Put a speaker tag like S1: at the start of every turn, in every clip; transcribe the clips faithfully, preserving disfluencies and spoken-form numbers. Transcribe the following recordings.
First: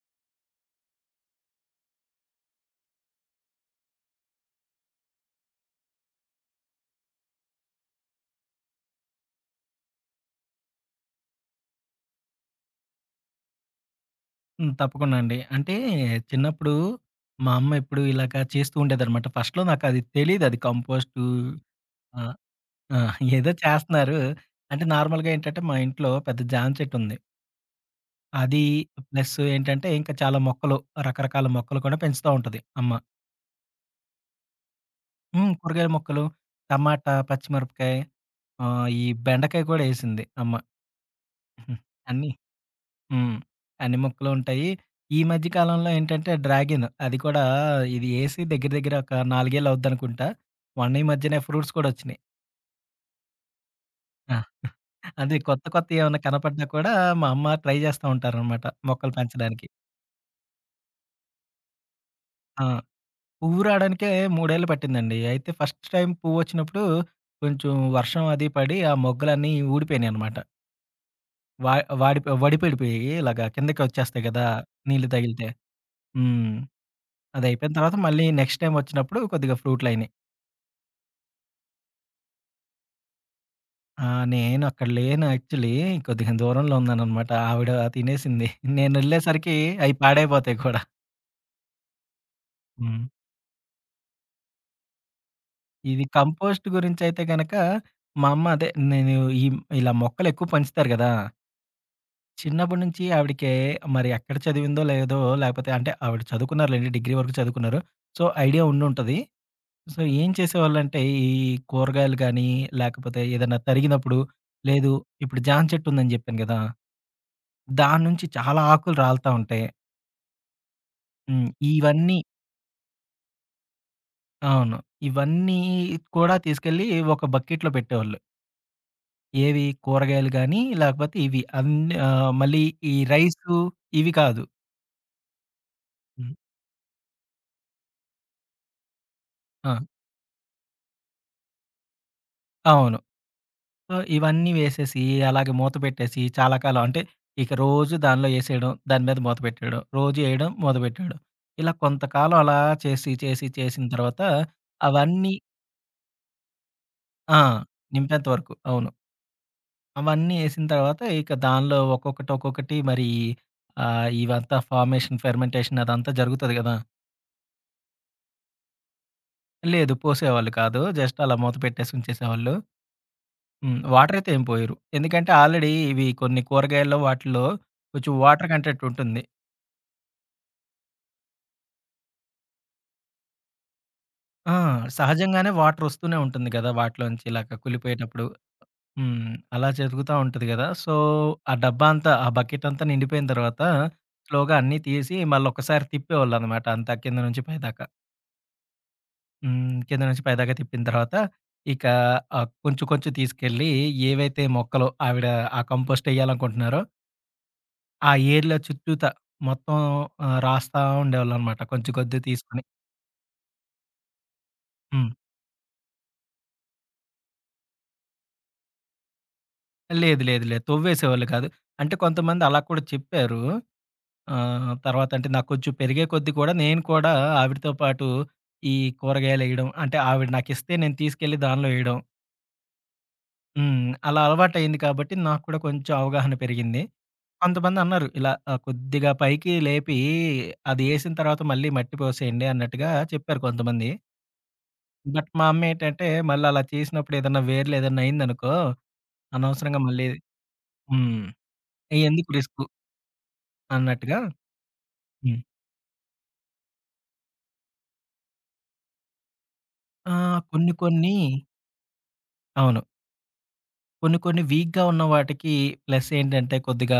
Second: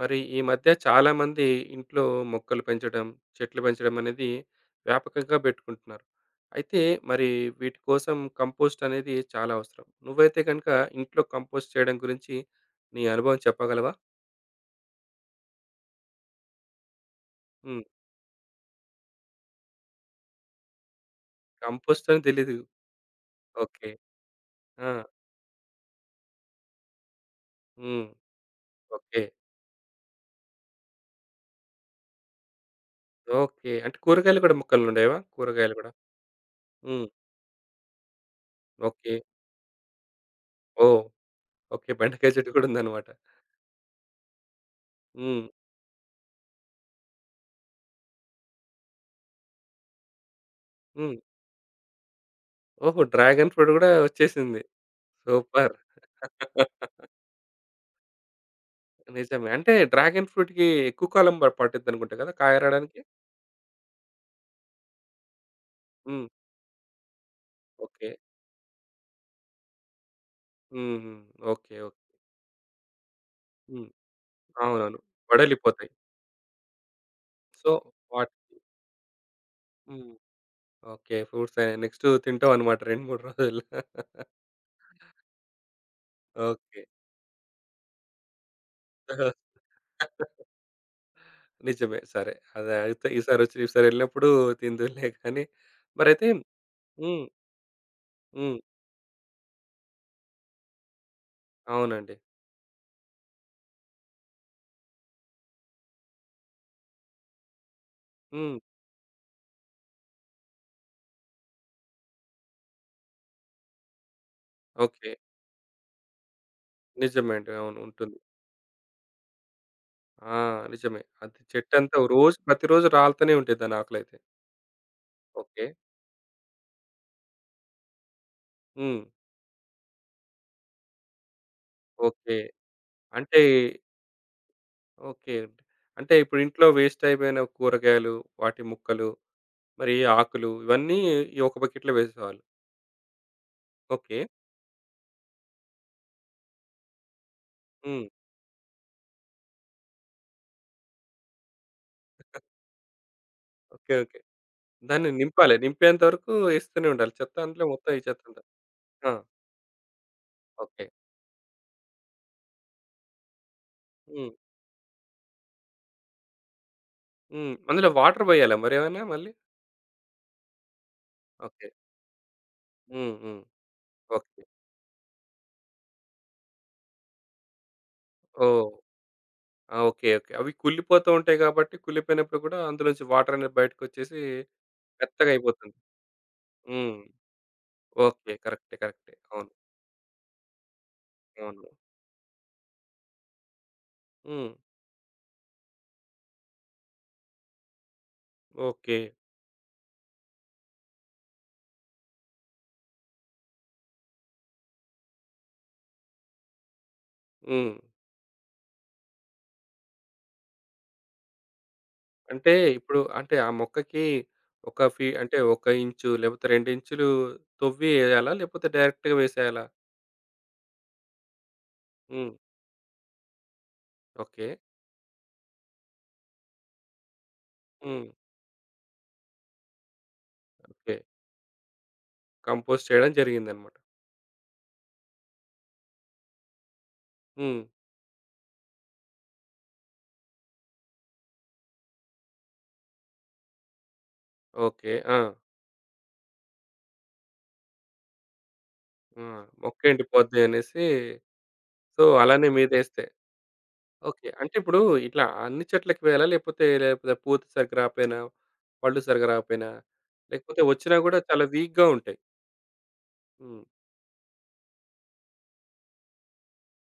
S1: మరి ఈ మధ్య చాలామంది ఇంట్లో మొక్కలు పెంచడం, చెట్లు పెంచడం అనేది వ్యాపకంగా పెట్టుకుంటున్నారు. అయితే మరి వీటి కోసం కంపోస్ట్ అనేది చాలా అవసరం. నువ్వైతే గనుక ఇంట్లో కంపోస్ట్ చేయడం గురించి నీ అనుభవం చెప్పగలవా?
S2: హ్మ్. తప్పకుండా అండి. అంటే చిన్నప్పుడు మా అమ్మ
S1: హ్మ్.
S2: ఎప్పుడు ఇలాగ చేస్తూ ఉండేదనమాట. ఫస్ట్‌లో నాకది తెలీదు అది కంపోస్టు.
S1: కంపోస్ట్ అని
S2: ఆహ్,
S1: తెలీదు.
S2: ఆ! ఏదో
S1: ఓకే.
S2: చేస్తున్నారు. అంటే
S1: ఆ!
S2: నార్మల్‌గా ఏంటంటే మా ఇంట్లో పెద్ద జామ చెట్టుంది.
S1: హ్మ్.
S2: అది
S1: ఓకే.
S2: ప్లస్ ఏంటంటే ఇంకా చాలా మొక్కలు రకరకాల మొక్కలు కూడా పెంచుతా ఉంటది అమ్మ.
S1: ఓకే. అంటే కూరగాయలు కూడా మొక్కలుండేవా?
S2: హ్మ్.
S1: కూరగాయలు కూడా.
S2: కూరగాయల మొక్కలు,
S1: హ్మ్.
S2: టమాటా, పచ్చిమిరపకాయ, ఆహ్, ఈ
S1: ఓకే.
S2: బెండకాయ కూడా ఏసింది అమ్మ.
S1: ఓహ్! ఓకే.
S2: అన్నీ,
S1: బెండకాయ చెట్టు కూడా ఉందన్నమాట.
S2: హ్మ్, అన్ని మొక్కలు ఉంటాయి. ఈ
S1: హ్మ్.
S2: మధ్య కాలంలో ఏంటంటే డ్రాగన్ అది కూడా ఇది ఏసి దగ్గర దగ్గర ఒక నాలుగు అవుద్దనుకుంటా. మొన్న ఈ
S1: హ్మ్.
S2: మధ్యనే ఫ్రూట్స్ కూడా వచ్చినాయి.
S1: ఓహో! డ్రాగన్ ఫ్రూట్ కూడా
S2: ఆ!
S1: వచ్చేసింది.
S2: అది కొత్త
S1: సూపర్.
S2: కొత్తయి ఏమన్నా కనపడినా కూడా మా అమ్మ ట్రై చేస్తా ఉంటారనమాట మొక్కలు
S1: నిజమే.
S2: పెంచడానికి.
S1: అంటే డ్రాగన్ ఫ్రూట్‌కి ఎక్కువ కాలం ప పట్టుద్దనుకుంటా కదా! కాయ
S2: ఆ!
S1: రాడానికి?
S2: పువ్వు రావడానికే మూడు ఏళ్ళు పట్టిందండి. అయితే ఫస్ట్ టైమ్
S1: హ్మ్.
S2: పువ్వొచ్చినప్పుడు కొంచెం
S1: ఓకే.
S2: వర్షం అది పడి ఆ మొగ్గలన్నీ ఊడిపోయినాయనమాట.
S1: హ్మ్. హ్మ్.
S2: వా
S1: ఓకే. ఓకే.
S2: వాడిపో వడిపడిపోయి ఇలాగా కిందకి
S1: హ్మ్.
S2: వచ్చేస్తాయి కదా!
S1: అవునవును.
S2: నీళ్లు తగిలితే.
S1: వడలిపోతాయి.
S2: హ్మ్.
S1: సో,
S2: అదయిపోయిన తర్వాత మళ్ళీ
S1: వాటికి
S2: నెక్స్ట్ టైమ్ వచ్చినప్పుడు కొద్దిగా ఫ్రూట్‌లయినియి.
S1: హ్మ్. ఓకే. ఫ్రూట్స్ ఆహ్, నెక్స్టు తింటావన్నమాట రెండు, మూడు రోజులు.
S2: ఆ! నేను అక్కడ లేను యాక్చువల్లీ. కొద్దిగా దూరంలో
S1: ఓకే.
S2: ఉన్నాననమాట. ఆవిడ తినేసింది. నేనెళ్ళేసరికి అయి పాడైపోతాయి కూడా.
S1: నిజమే. సరే. అదే
S2: హ్మ్.
S1: అయితే ఈసారొచ్చి ఈసారెళ్ళినప్పుడు తిందువులే కానీ
S2: ఇది
S1: మరైతే
S2: కంపోస్ట్ గురించయితే
S1: హ్మ్.
S2: గనక, మా అమ్మ
S1: హ్మ్.
S2: అదే నేను ఈ ఇలా మొక్కలెక్కువ పెంచుతారు గదా!
S1: అవునండి.
S2: చిన్నప్పటి నుంచి ఆవిడకి మరి ఎక్కడ చదివిందో లేదో, లేకపోతే అంటే ఆవిడ చదువుకున్నారులెండి. డిగ్రీ వరకు చదువుకున్నారు. సో,
S1: హ్మ్.
S2: ఐడియా ఉండుంటది. సో, ఏం చేసేవాళ్ళంటే, ఈ కూరగాయలు గానీ, లేకపోతే ఏదన్నా తరిగినప్పుడు, లేదు,
S1: ఓకే.
S2: ఇప్పుడు జామ చెట్టు ఉందని జెప్పాను గదా!
S1: నిజమే అండి. అవును.
S2: దాని
S1: ఉంటుంది.
S2: నుంచి చాలా ఆకులు రాలుతా ఉంటాయి.
S1: ఆ! నిజమే. అది
S2: హ్మ్.
S1: చెట్టంతా
S2: ఇవన్నీ
S1: రోజు ప్రతిరోజు రాలుతూనే ఉంటది దాని ఆకులైతే.
S2: అవును. ఇవన్నీ
S1: ఓకే.
S2: కూడా తీసుకెళ్ళి ఒక బకెట్‌లో పెట్టేవాళ్ళు.
S1: హ్మ్.
S2: ఏవి కూరగాయలు గానీ, లేకపోతే ఇవి అన్ని, ఆహ్,
S1: ఓకే.
S2: మళ్ళీ ఈ
S1: అంటే
S2: రైసు ఇవి కాదు.
S1: ఓకే. అంటే
S2: హ్మ్.
S1: ఇప్పుడు ఇంట్లో వేస్ట్ అయిపోయిన కూరగాయలు, వాటి ముక్కలు,
S2: ఆ!
S1: మరి ఆకులు ఇవన్నీ ఈ ఒక బకెట్‌లో వేసేవాళ్ళు.
S2: అవును. So,
S1: okay.
S2: ఇవన్నీ వేసేసి, అలాగే మూత పెట్టేసి చాలా కాలం అంటే, ఇక రోజు
S1: హ్మ్.
S2: దానిలో ఏసేయడం, దాని మీద మూత పెట్టేయడం, రోజు ఏయడం, మూత పెట్టేయడం. ఇలా కొంతకాలం అలా చేసి, చేసి, చేసిన
S1: ఓకే. ఓకే.
S2: తర్వాత
S1: దాన్ని
S2: అవన్నీ.
S1: నింపాలి. నింపేంత వరకు ఏస్తూనే ఉండాలి. చెత్త
S2: ఆ!
S1: అందులో మొత్తం ఈ
S2: నింపేంత
S1: చెత్తంతా.
S2: వరకు. అవును.
S1: ఆ!
S2: అవన్నీ ఏసిన
S1: ఓకే.
S2: తర్వాత ఇక దానిలో ఒక్కొక్కటి, ఒక్కొక్కటి మరి ఆహ్,
S1: హ్మ్.
S2: ఇవంతా ఫార్మేషన్, ఫెర్మెంటేషన్ అదంతా జరుగుతది గదా!
S1: హ్మ్. అందులో వాటర్ పోయాలా మరేమన్నా మళ్ళీ?
S2: లేదు పోసేవాళ్ళు కాదు. జస్ట్ అలా మూత
S1: ఓకే.
S2: పెట్టేసి ఉంచేసేవాళ్ళు.
S1: హ్మ్. హ్మ్.
S2: హ్మ్. వాటర్ అయితే ఏం
S1: ఓకే.
S2: పోయరు. ఎందుకంటే, ఆల్రెడీ ఇవి కొన్ని కూరగాయల్లో వాటిల్లో కొంచెం వాటర్
S1: ఓహ్!
S2: కంటెంట్ ఉంటుంది.
S1: ఆ! ఓకే. ఓకే. అవి కుళ్ళిపోతూ ఉంటాయి కాబట్టి కుళ్ళిపోయినప్పుడు కూడా అందులోంచి వాటర్ అనేది బయటకొచ్చేసి
S2: ఆ!
S1: మెత్తగా
S2: సహజంగానే
S1: అయిపోతుంది.
S2: వాటరొస్తూనే ఉంటుంది గదా!
S1: హ్మ్.
S2: వాటిలోంచి ఇలాగ కుళ్ళిపోయేటప్పుడు.
S1: ఓకే. కరెక్టే. కరెక్టే.
S2: హ్మ్.
S1: అవును.
S2: అలా జరుగుతా ఉంటది గదా! సో, ఆ
S1: అవును.
S2: డబ్బా అంతా, ఆ బకెటంతా నిండిపోయిన తర్వాత
S1: హ్మ్.
S2: స్లోగా అన్నీ తీసి మళ్ళొకసారి తిప్పేవాళ్ళనమాట అంతా కింద నుంచి పైదాకా.
S1: ఓకే.
S2: హ్మ్. కింద నుంచి పైదాకా తిప్పిన తర్వాత ఇక ఆహ్, కొంచెం కొంచెం తీసుకెళ్ళి ఏవైతే మొక్కలో ఆవిడ ఆ కంపోస్టెయ్యాలనుకుంటున్నారో,
S1: హ్మ్.
S2: ఆ ఏరియాలో చుట్టూతా మొత్తం ఆహ్, రాస్తా ఉండేవాళ్ళనమాట కొంచెం కొద్దిగా
S1: అంటే
S2: తీసుకొని.
S1: ఇప్పుడు అంటే ఆ మొక్కకి ఒక ఫీ
S2: హ్మ్.
S1: అంటే ఒక ఇంచు లేకపోతే రెండు ఇంచులు తొవ్వి ఎయాలా? లేకపోతే డైరెక్ట్‌గా వేసేయాలా?
S2: లేదు. లేదు. లేదు. తవ్వేసేవాళ్ళు కాదు. అంటే
S1: హ్మ్.
S2: కొంతమంది అలా కూడా చెప్పారు.
S1: ఓకే.
S2: ఆహ్, తర్వాత అంటే నాకు కొంచెం పెరిగే కొద్దీ కూడా నేను కూడా ఆవిడతో
S1: హ్మ్.
S2: పాటు ఈ కూరగాయలేయడం అంటే ఆవిడ నాకిస్తే నేను
S1: ఓకే.
S2: తీసుకెళ్ళి దానిలో ఏయడం.
S1: కంపోస్ట్ చేయడం జరిగిందన్నమాట.
S2: హ్మ్. అలా అలవాటయింది కాబట్టి నాకు కూడా కొంచెం అవగాహన పెరిగింది.
S1: హ్మ్.
S2: కొంతమందన్నారు ఇలా, ఆహ్, కొద్దిగా పైకి లేపి అది ఏసిన తర్వాత మళ్ళీ మట్టి పోసేయండి అన్నట్టుగా చెప్పారు కొంతమంది.
S1: ఓకే. ఆ!
S2: బట్ మా అమ్మేంటంటే మళ్ళీ అలా చేసినప్పుడు ఏదన్నా వేర్లు ఏదన్నా అయిందనుకో
S1: ఆ!
S2: అనవసరంగా మళ్ళీ,
S1: మొక్కేండిపోద్ది అనేసి
S2: హ్మ్,
S1: సో,
S2: ఎందుకు
S1: అలానే
S2: రిస్కు?
S1: మీదేస్తే.
S2: అన్నట్టుగా.
S1: ఓకే. అంటే ఇప్పుడు ఇట్లా
S2: హ్మ్.
S1: అన్ని చెట్లకి వేయాలా? లేకపోతే లేకపోతే పూత సరిగ్గా రాకపోయినా, పళ్ళు సరిగ్గా రాకపోయినా,
S2: ఆహ్,
S1: లేకపోతే
S2: కొన్ని
S1: వచ్చినా
S2: కొన్ని,
S1: కూడా చాలా వీక్‌గా ఉంటాయి.
S2: అవును,
S1: హ్మ్.
S2: కొన్ని కొన్ని వీక్‌గా ఉన్న వాటికి ప్లస్ ఏంటంటే కొద్దిగా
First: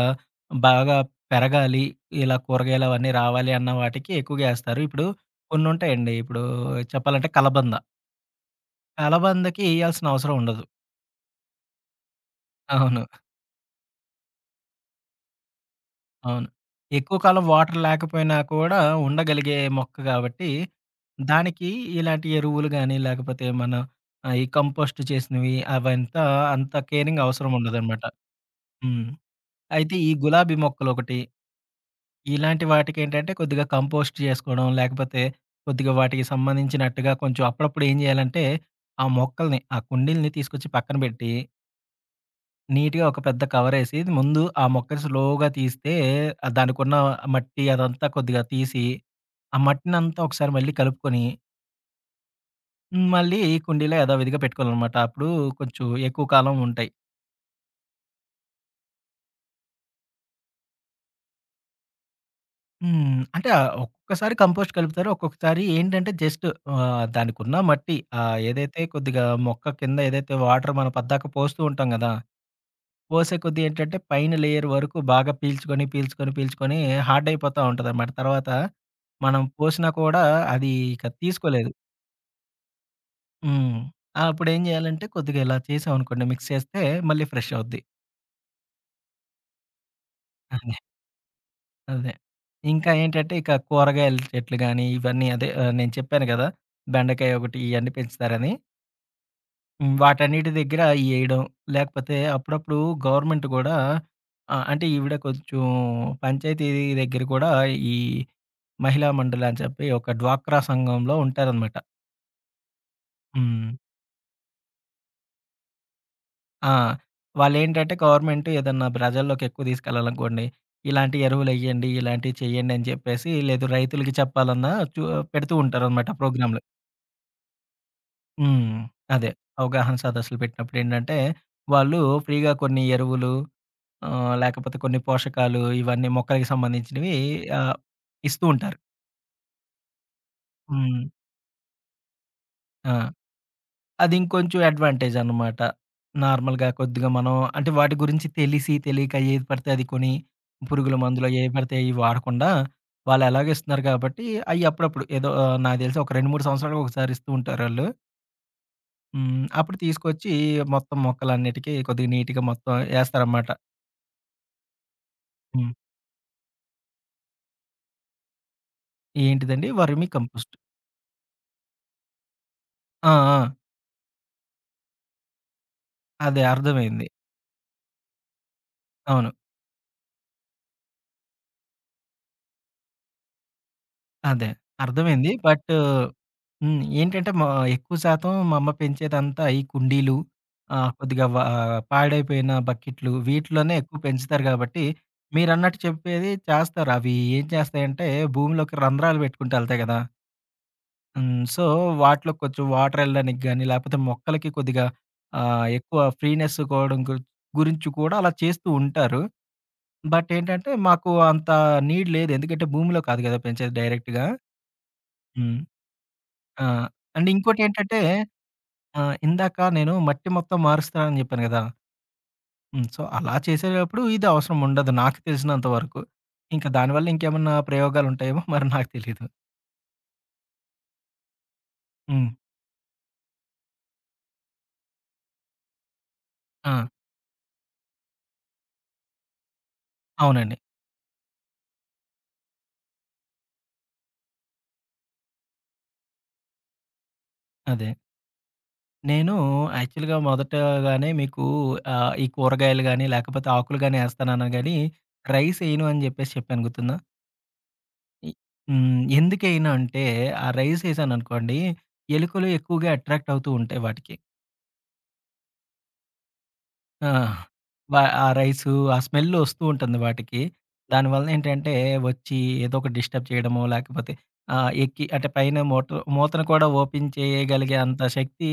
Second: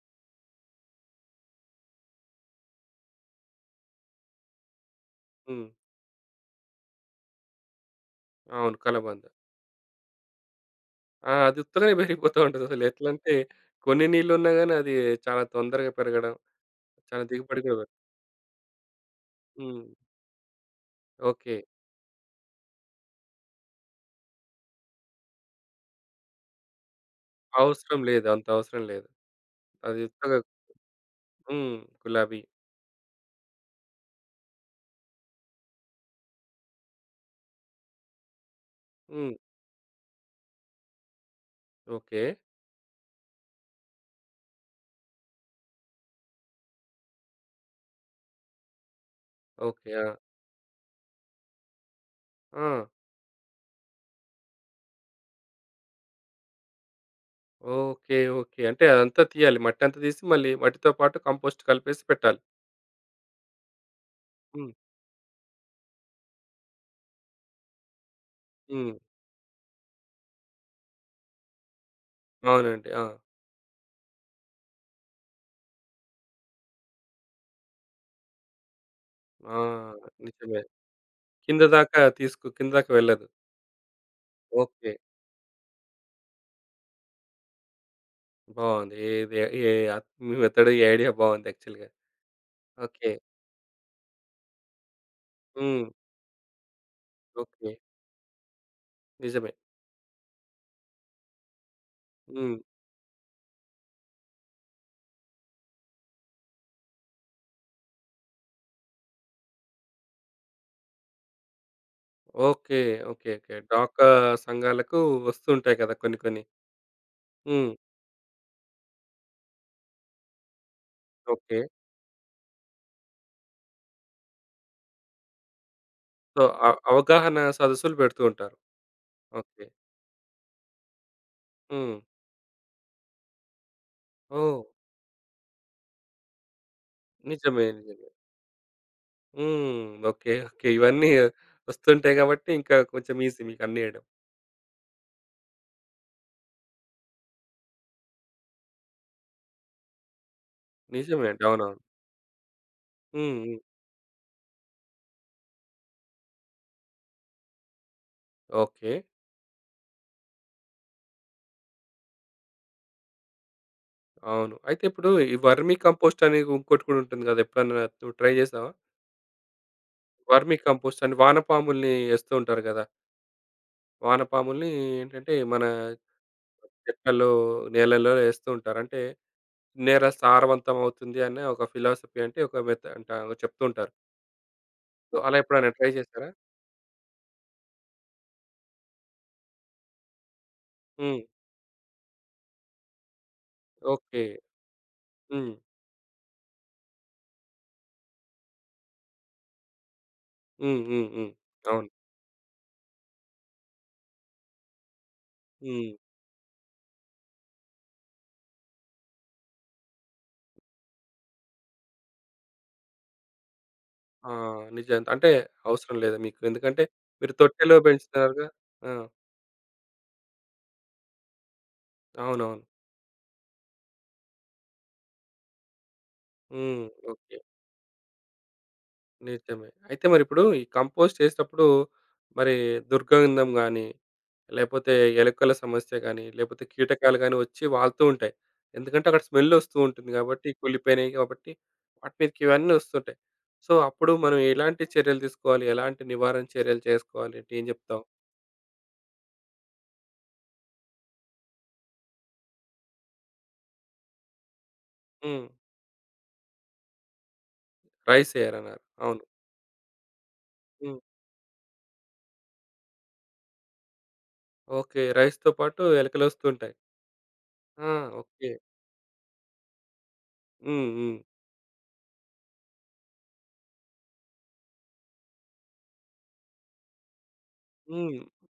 S2: బాగా పెరగాలి, ఇలా కూరగాయలు అవన్నీ రావాలి అన్న వాటికి ఎక్కువగా ఏస్తారు. ఇప్పుడు
S1: హ్మ్.
S2: కొన్నుంటాయండి. ఇప్పుడు చెప్పాలంటే కలబంద.
S1: అవును. కలబంద.
S2: కలబందకి ఏయాల్సిన అవసరం ఉండదు.
S1: ఆ! అది ఉత్తగానే పెరిగిపోతా ఉంటది. అసలు
S2: అవును.
S1: ఎట్లంటే కొన్ని నీళ్లున్నా గాని అది చాలా తొందరగా పెరగడం,
S2: అవును. ఎక్కువ
S1: చాలా
S2: కాలం
S1: దిగుబడి కూడా
S2: వాటర్
S1: పె
S2: లేకపోయినా కూడా ఉండగలిగే
S1: హ్మ్.
S2: మొక్క కాబట్టి,
S1: ఓకే.
S2: దానికి ఇలాంటి ఎరువులు గాని, లేకపోతే మన ఆహ్, ఈ కంపోస్ట్ చేసినవి అవంతా అంత కేరింగ్ అవసరం
S1: అవసరం
S2: ఉండదనమాట.
S1: లేదు. అంత అవసరం
S2: హ్మ్.
S1: లేదు.
S2: అయితే
S1: అది
S2: ఈ
S1: ఉత్తగా
S2: గులాబీ మొక్కలొకటి,
S1: హ్మ్. గులాబీ.
S2: ఇలాంటి వాటికేంటంటే కొద్దిగా కంపోస్ట్ చేసుకోవడం, లేకపోతే కొద్దిగా వాటికి సంబంధించినట్టుగా కొంచెం అప్పుడప్పుడు ఏం చేయాలంటే, ఆ
S1: హ్మ్.
S2: మొక్కల్ని, ఆ కుండీలని తీసుకొచ్చి పక్కన పెట్టి,
S1: ఓకే.
S2: నీట్‌గా ఒక పెద్ద కవరేసి ముందు ఆ మొక్కని స్లోగా తీస్తే ఆహ్, దానికున్న మట్టి అదంతా కొద్దిగా తీసి, ఆ
S1: ఓకే. ఆ!
S2: మట్టినంతా ఒకసారి మళ్ళీ కలుపుకొని,
S1: ఆ!
S2: ఉమ్, మళ్ళీ ఈ కుండీలో యథావిధిగా పెట్టుకోవాలనమాట. అప్పుడు కొంచెం ఎక్కువ కాలం ఉంటాయి.
S1: ఓకే. ఓకే. అంటే అదంతా తీయాలి. మట్టంతా తీసి మళ్ళీ మట్టితో పాటు కంపోస్ట్ కలిపేసి పెట్టాలి.
S2: హ్మ్. అంటే ఆహ్, ఒక్కొక్కసారి
S1: హ్మ్.
S2: కంపోస్ట్ కలుపుతారు. ఒక్కొక్కసారి ఏంటంటే జస్ట్ ఆహ్, దానికున్న మట్టి ఆహ్, ఏదైతే
S1: హ్మ్.
S2: కొద్దిగా మొక్క కింద ఏదైతే వాటర్ మనం పద్దాక పోస్తూ ఉంటాం గదా!
S1: అవునండి. ఆ!
S2: పోసే కొద్దీ ఏంటంటే పైన లేయర్ వరకు బాగా పీల్చుకొని, పీల్చుకొని, పీల్చుకొని హార్డ్ అయిపోతా ఉంటదనమాట. తర్వాత మనం
S1: ఆ!
S2: పోసినా కూడా
S1: నిజమే.
S2: అది ఇక
S1: కింద
S2: తీసుకోలేదు.
S1: దాకా తీసుకు కింద దాకా వెళ్ళదు.
S2: హ్మ్. ఆ! అప్పుడేం
S1: ఓకే.
S2: జేయాలంటే కొద్దిగా ఇలా చేసామనుకోండి మిక్స్ చేస్తే మళ్ళీ ఫ్రెష్ అవుద్ది.
S1: బావుంది. ఏది ఏ ఆహ్, మీ మెథడ్
S2: అదే.
S1: ఈ ఐడియా బావుంది యాక్చువల్‌గా.
S2: అదే. ఇంకా
S1: ఓకే.
S2: ఏంటంటే, ఇక కూరగాయల చెట్లు గానీ, ఇవన్నీ అదే, ఆహ్,
S1: హ్మ్.
S2: నేను చెప్పాను గదా! బెండకాయ ఒకటి
S1: ఓకే.
S2: ఇయన్నీ పెంచుతారని.
S1: నిజమే.
S2: హ్మ్. వాటన్నిటి దగ్గర ఇయేయడం, లేకపోతే
S1: హ్మ్.
S2: అప్పుడప్పుడు గవర్నమెంట్ గూడా, ఆహ్, అంటే ఈవిడ కొంచెం పంచాయతీ దగ్గర కూడా ఈ మహిళా మండలి అని చెప్పి ఒక డ్వాక్రా సంఘంలో ఉంటారనమాట.
S1: ఓకే. ఓకే. ఓకే.
S2: హ్మ్.
S1: డాకా సంఘాలకు వస్తుంటాయి కదా! కొన్ని కొన్ని.
S2: ఆ!
S1: హ్మ్.
S2: వాళ్ళేంటంటే గవర్నమెంట్ ఏదన్నా ప్రజల్లోకి ఎక్కువ తీసుకెళ్ళాలనుకోండి, ఇలాంటి
S1: ఓకే.
S2: ఎరువులెయ్యండి, ఇలాంటివి చేయండి అని చెప్పేసి, లేదు రైతులకి చెప్పాలన్నా చు పెడుతూ ఉంటారనమాట
S1: సో,
S2: ప్రోగ్రామ్‌లు.
S1: అ అవగాహన సదస్సులు పెడుతూ ఉంటారు.
S2: హ్మ్. అదే.
S1: ఓకే.
S2: అవగాహన సదస్సులు పెట్టినప్పుడేంటంటే,
S1: హ్మ్.
S2: వాళ్ళు ఫ్రీగా కొన్ని ఎరువులు, ఆహ్,
S1: ఓహ్!
S2: లేకపోతే కొన్ని పోషకాలు ఇవన్నీ మొక్కలకి సంబంధించినవి,
S1: నిజమే.
S2: ఆహ్,
S1: నిజమే.
S2: ఇస్తూ ఉంటారు.
S1: హ్మ్. ఓకే. ఓకే.
S2: హ్మ్.
S1: ఇవన్నీ వస్తుంటాయి కాబట్టి ఇంకా
S2: ఆ!
S1: కొంచెం ఈజీ మీకు అన్ని చేయడం.
S2: అది ఇంకొంచెం అడ్వాంటేజ్ అనమాట. నార్మల్‌గా కొద్దిగా మనం అంటే వాటి గురించి తెలిసి, తెలియక ఏది పడితే అది కొని, పురుగుల
S1: నిజమే
S2: మందులో
S1: అండి.
S2: ఏవి పడితే
S1: అవునవును.
S2: అయి వాడకుండా, వాళ్ళు
S1: హ్మ్.
S2: ఎలాగో
S1: హ్మ్.
S2: ఇస్తున్నారు కాబట్టి, అయి అప్పుడప్పుడు ఏదో, ఆహ్, నాకు తెలిసి ఒక రెండు, మూడు సంవత్సరాలకు ఒకసారి ఇస్తూ ఉంటారాళ్ళు.
S1: ఓకే.
S2: హ్మ్. అప్పుడు తీసుకొచ్చి మొత్తం మొక్కలన్నిటికి కొద్దిగా నీట్‌గా మొత్తం ఏస్తారనమాట.
S1: అవును. అయితే ఇప్పుడు ఈ
S2: హ్మ్.
S1: వర్మీ కంపోస్ట్ అని ఇంకోటి కూడా ఉంటుంది గదా! ఎప్పుడన్నా నువ్వు ట్రై చేసావా?
S2: ఏంటిదండి? వర్మి
S1: వర్మీ
S2: కంపోస్ట్.
S1: కంపోస్ట్ అని వానపాముల్ని ఏస్తూ ఉంటారు గదా!
S2: ఆ! ఆ!
S1: వానపాముల్ని ఏంటంటే మన
S2: అదే అర్థమైంది.
S1: చెట్లలో, నేలలో ఏస్తూ ఉంటారు. అంటే
S2: అవును.
S1: నేల సారవంతం అవుతుంది అనే ఒక ఫిలాసఫీ అంటే ఒక మెథ అంట చెప్తూ ఉంటారు.
S2: అదే.
S1: సో,
S2: అర్థమైంది.
S1: అలా ఎప్పుడైనా
S2: బట్
S1: ట్రై చేశారా?
S2: హ్మ్. ఏంటంటే మా ఎక్కువ శాతం మా అమ్మ పెంచేదంతా ఈ కుండీలు, ఆహ్,
S1: హ్మ్.
S2: కొద్దిగా వ పాడైపోయిన బకెట్లు వీటిలోనే ఎక్కువ
S1: ఓకే.
S2: పెంచుతారు గాబట్టి,
S1: హ్మ్.
S2: మీరన్నట్టు చెప్పేది చేస్తారు. అవి ఏం చేస్తాయంటే భూమిలోకి రంధ్రాలు పెట్టుకుంటూ ఎళ్తాయి గదా!
S1: హ్మ్. హ్మ్. హ్మ్.
S2: హ్మ్. సో,
S1: అవును.
S2: వాటిలో కొంచెం వాటర్ ఎళ్ళడానికి గాని, లేకపోతే మొక్కలకి కొద్దిగా ఆహ్,
S1: హ్మ్.
S2: ఎక్కువ ఫ్రీనెస్ కోవడం గుర్ గురించి కూడా అలా చేస్తూ ఉంటారు. బట్ ఏంటంటే, మాకు అంత నీడ్ లేదు. ఎందుకంటే, భూమిలో కాదు కదా పెంచేది డైరెక్ట్‌గా.
S1: ఆ! నిజం. అంటే
S2: హ్మ్.
S1: అవసరం లేదు మీకు.
S2: ఆ!
S1: ఎందుకంటే
S2: అండ్
S1: మీరు తొట్టెలో
S2: ఇంకోటేంటంటే,
S1: పెంచుతారుగా. ఆ!
S2: ఆహ్, ఇందాక నేను మట్టి మొత్తం మారుస్తానని చెప్పాను కదా!
S1: అవునవును.
S2: హ్మ్. సో, అలా చేసేటప్పుడు ఇది అవసరం ఉండదు నాకు తెలిసినంత వరకు. ఇంకా
S1: హ్మ్.
S2: దానివల్ల
S1: ఓకే.
S2: ఇంకేమన్నా ప్రయోగాలుంటాయేమో మరి నాకు తెలీదు.
S1: నిజమే. అయితే మరిప్పుడు ఈ కంపోస్ట్ చేసేటప్పుడు
S2: హ్మ్.
S1: మరి దుర్గంధం గానీ, లేపోతే ఎలుకల సమస్య గానీ, లేపోతే
S2: ఆ!
S1: కీటకాలు గానీ వచ్చి వాలుతూ ఉంటాయి. ఎందుకంటే అక్కడ స్మెల్ ఒస్తూ ఉంటుంది గాబట్టి,
S2: అవునండి.
S1: కుళ్ళిపోయినయి గాబట్టి వాటి మీదకి ఇవన్నీ ఒస్తుంటాయి. సో, అప్పుడు మనం ఎలాంటి చర్యలు తీసుకోవాలి? ఎలాంటి నివారణ చర్యలు చేసుకోవాలి అంటే ఏం
S2: అదే.
S1: జెప్తావు?
S2: నేను యాక్చువల్‌గా మొదటగానే మీకు, ఆహ్, ఈ కూరగాయలు గాని, లేకపోతే ఆకులు గాని ఏస్తానన్నా గాని,
S1: హ్మ్.
S2: రైస్ ఎయను అని జెప్పేసి చెప్పాను గుర్తుందా? ఇ
S1: రైస్ ఎయ్యరన్నారు.
S2: హ్మ్.
S1: అవును.
S2: ఎందుకెయను అంటే, ఆ రైస్
S1: హ్మ్.
S2: ఏసాననుకోండి, ఎలుకలు ఎక్కువగా అట్రాక్ట్ అవుతూ ఉంటాయి వాటికి.
S1: ఓకే. రైస్‌తో పాటు ఎలుకలొస్తుంటాయి.
S2: ఆ!
S1: ఆ!
S2: వ ఆ
S1: ఓకే.
S2: రైసు, ఆ స్మెల్ ఒస్తూ ఉంటుంది వాటికి.
S1: హ్మ్. హ్మ్.
S2: దానివల్ల ఏంటంటే, వచ్చి ఏదో ఒకటి డిస్టర్బ్ చేయడమో, లేకపోతే, ఆహ్, ఎక్కి అంటే పైన మూట మూతను కూడా ఓపెన్ చేయగలిగే అంత
S1: హ్మ్.
S2: శక్తి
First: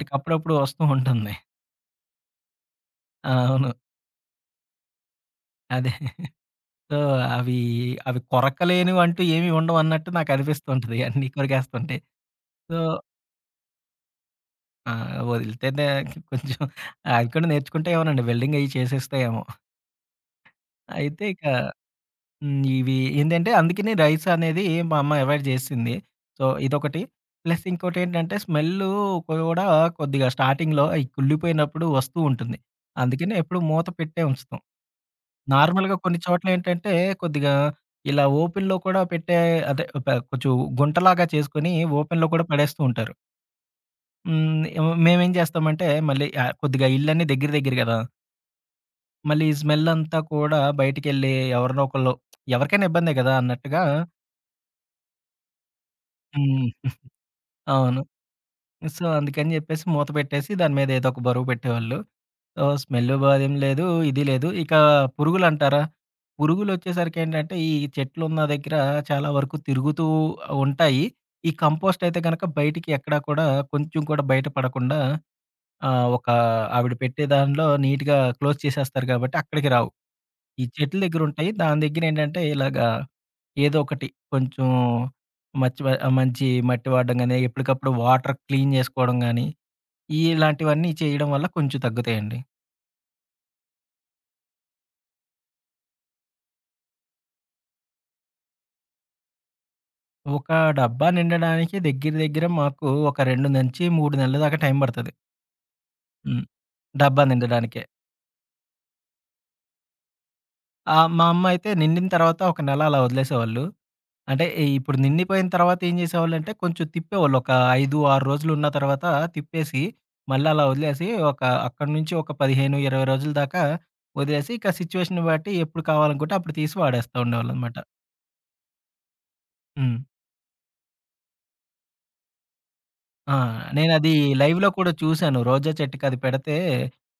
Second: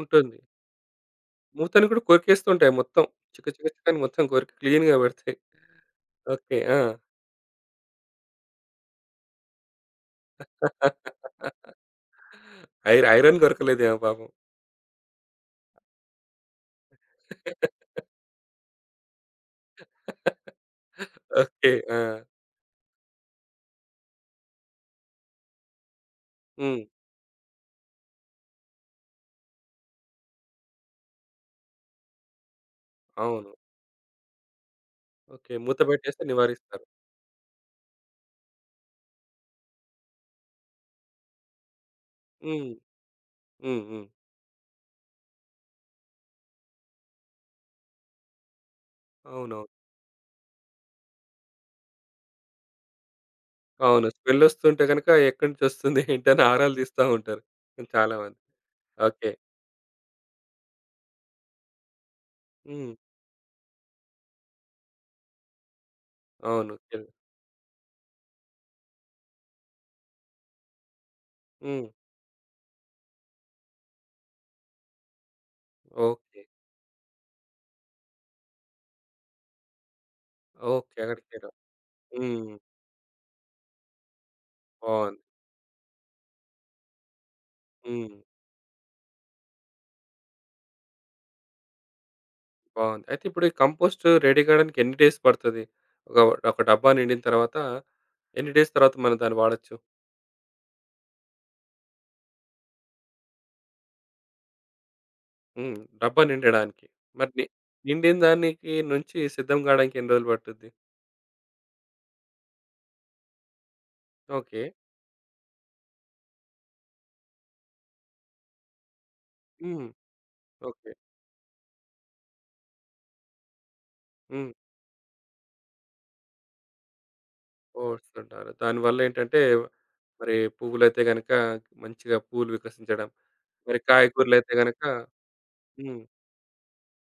S1: ఉంటుంది.
S2: ఒస్తూ ఉంటుంది.
S1: మూతలు కూడా కొరికేస్తుంటాయి మొత్తం.
S2: ఆ!
S1: చిక్క చిక్క
S2: అవును.
S1: చిక్క అని మొత్తం కొరికి క్లీన్‌గా పెడతాయి.
S2: అదే.
S1: ఓకే. ఆ!
S2: సో, అవి, అవి కొరకలేనివంటూ ఏమి ఉండవన్నట్టు నాకనిపిస్తుంటది అన్నీ కొరికేస్తుంటే. సో,
S1: ఐర్ ఐరన్ కొరకలేదేమో పాపం.
S2: ఆ! వదిలితేనే కొంచెం అవి కూడా నేర్చుకుంటే ఏమోనండి వెల్డింగ్ అయ్యి చేసేస్తా ఏమో! అయితే ఇక
S1: ఓకే. ఆ!
S2: హ్మ్. ఇవి ఏంటంటే అందుకని రైస్ అనేది మా అమ్మ అవాయిడ్ జేసింది. సో,
S1: హ్మ్.
S2: ఇదొకటి. ప్లస్ ఇంకోటేంటంటే స్మెల్లు కూడా కొద్దిగా స్టార్టింగ్‌లో ఈ కుళ్ళిపోయినప్పుడు వస్తూ ఉంటుంది. అందుకని
S1: అవును.
S2: ఎప్పుడు మూత పెట్టే ఉంచుతాం.
S1: ఓకే. మూత
S2: నార్మల్‌గా కొన్ని
S1: పెట్టేస్తే నివారిస్తారు.
S2: చోట్లేంటంటే, కొద్దిగా ఇలా ఓపెన్‌లో కూడా పెట్టే అదే ప కొంచెం గుంటలాగా చేసుకొని ఓపెన్‌లో కూడా
S1: హ్మ్.
S2: పడేస్తూ ఉంటారు.
S1: హ్మ్. హ్మ్.
S2: హ్మ్. మేమేం చేస్తామంటే, మళ్ళీ, ఆహ్, కొద్దిగా ఇళ్ళన్నీ దగ్గర దగ్గర గదా! మళ్ళీ ఈ
S1: అవునవును.
S2: స్మెల్లంతా కూడా బయటికెళ్ళి ఎవరినో ఒకళ్ళు ఎవరికైనా ఇబ్బందే గదా! అన్నట్టుగా,
S1: అవును. స్మెల్లొస్తుంటే గనక ఎక్కడి నుంచొస్తుంది ఏంటని ఆరాలు
S2: హ్మ్,
S1: తీస్తా ఉంటారు
S2: అవును.
S1: చాలా మంది.
S2: So,
S1: okay.
S2: అందుకని జెప్పేసి మూత పెట్టేసి దాని మీద ఏదో ఒక బరువు పెట్టేవాళ్ళు. ఓహ్!
S1: హ్మ్.
S2: స్మెల్లు భయం లేదు. ఇది లేదు. ఇక పురుగులంటారా?
S1: అవును. తెల్
S2: పురుగులొచ్చేసరికేంటంటే, ఈ చెట్లున్న దగ్గర చాలా వరకు తిరుగుతూ ఉంటాయి. ఈ
S1: హ్మ్.
S2: కంపోస్ట్ అయితే గనక బయటికి ఎక్కడా కూడా కొంచెం కూడా బయట పడకుండా, ఆహ్, ఒక
S1: ఓకే.
S2: ఆవిడ పెట్టే దానిలో నీట్‌గా క్లోజ్ చేసేస్తారు కాబట్టి అక్కడికి రావు. ఈ
S1: ఓకే.
S2: చెట్ల దగ్గరుంటాయి.
S1: అక్కడికెళ్ళాం.
S2: దాని దగ్గరేంటంటే
S1: హ్మ్.
S2: ఇలాగా ఏదో ఒకటి కొంచెం
S1: బావుంది.
S2: మచ్చి వ మంచి మట్టి వాడడం గాని, ఎప్పటికప్పుడు
S1: హ్మ్.
S2: వాటర్ క్లీన్ జేసుకోవడం గాని, ఇలాంటివన్నీ చేయడం వల్ల కొంచెం తగ్గుతాయండి.
S1: బావుంది. అయితే ఇప్పుడు ఈ కంపోస్ట్ రెడీ కాడానికి ఎన్ని డేస్ పడతది? ఒక ఒక డబ్బా నిండిన తర్వాత ఎన్ని డేస్ తర్వాత మనం దాన్ని వాడొచ్చు?
S2: ఒక డబ్బా నిండడానికి దగ్గర దగ్గర మాకు ఒక రెండు మూడు నెలల దాకా టైం పడతది.
S1: హ్మ్. డబ్బా
S2: హ్మ్.
S1: నిండడానికి.
S2: డబ్బా
S1: మరి ని
S2: నిండడానికే.
S1: నిండిన దానికి నుంచి సిద్ధం కాడానికి ఎన్ని రోజులు పట్టుద్ది?
S2: ఆహ్, మా అమ్మ అయితే నిండిన తర్వాత ఒక నెల అలా వదిలేసేవాళ్ళు. అంటే
S1: ఓకే.
S2: ఈ- ఇప్పుడు నిండిపోయిన తర్వాత ఏం చేసేవాళ్ళంటే కొంచెం తిప్పేవాళ్ళు. ఒక ఐదు, ఆరు రోజులు ఉన్న తర్వాత తిప్పేసి
S1: హ్మ్.
S2: మళ్ళీ అలా
S1: ఓకే.
S2: వదిలేసి ఒక అక్కడి నుంచి ఒక పదిహేను, ఇరవై రోజుల దాకా వదిలేసి
S1: హ్మ్.
S2: ఇక సిట్యుయేషన్‌ని బట్టి ఎప్పుడు కావాలనుకుంటే అప్పుడు తీసి వాడేస్తా ఉండేవాళ్ళనమాట.
S1: పోస్తుంటారు. దానివల్ల ఏంటంటే
S2: హ్మ్.
S1: మరి పువ్వులైతే గనక మంచిగా పూలు వికసించడం,
S2: ఆ!
S1: మరి
S2: నేనది
S1: కాయగూరలైతే
S2: లైవ్‌లో
S1: గనక
S2: కూడా చూసాను. రోజా
S1: హ్మ్.
S2: చెట్టుకది పెడితే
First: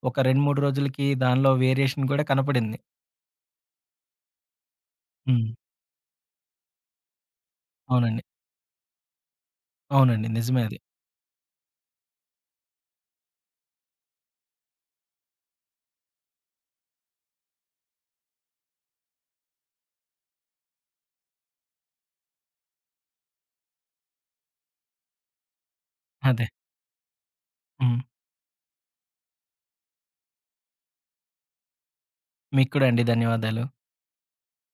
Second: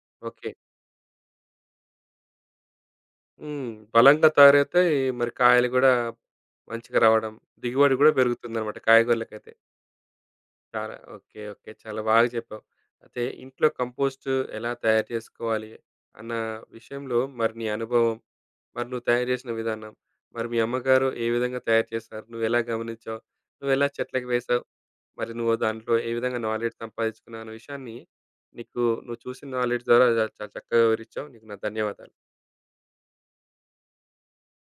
S2: ఒక రెండు,
S1: ఓకే.
S2: మూడు రోజులకి దానిలో వేరియేషన్ గూడా కనపడింది.
S1: హ్మ్. బలంగా తయారైతాయి. మరి
S2: హ్మ్.
S1: కాయలు గూడా మంచిగా రావడం, దిగుబడి గూడా
S2: అవునండి.
S1: పెరుగుతుందన్నమాట కాయగూరలకైతే.
S2: అవునండి. నిజమే అది.
S1: చాలా ఓకే. ఓకే. చాలా బాగా చెప్పావు. అయితే ఇంట్లో కంపోస్ట్ ఎలా తయారు చేసుకోవాలి అన్న విషయంలో మరి నీ అనుభవం, మరి నువ్వు తయారు చేసిన విధానం, మరి మీ అమ్మగారు ఏ విధంగా తయారు చేశారు? నువ్వెలా గమనించావు? నువ్వెలా చెట్లకి వేశావు? మరి నువ్వు దాంట్లో ఏ విధంగా
S2: అదే.
S1: నాలెడ్జ్ సంపాదించుకున్నావు అన్న విషయాన్ని
S2: హ్మ్.
S1: నీకు నువ్వు చూసిన నాలెడ్జ్ ద్వారా చాలా చక్కగా వివరించావు. నీకు నా ధన్యవాదాలు.
S2: మీకు కూడా అండి. ధన్యవాదాలు.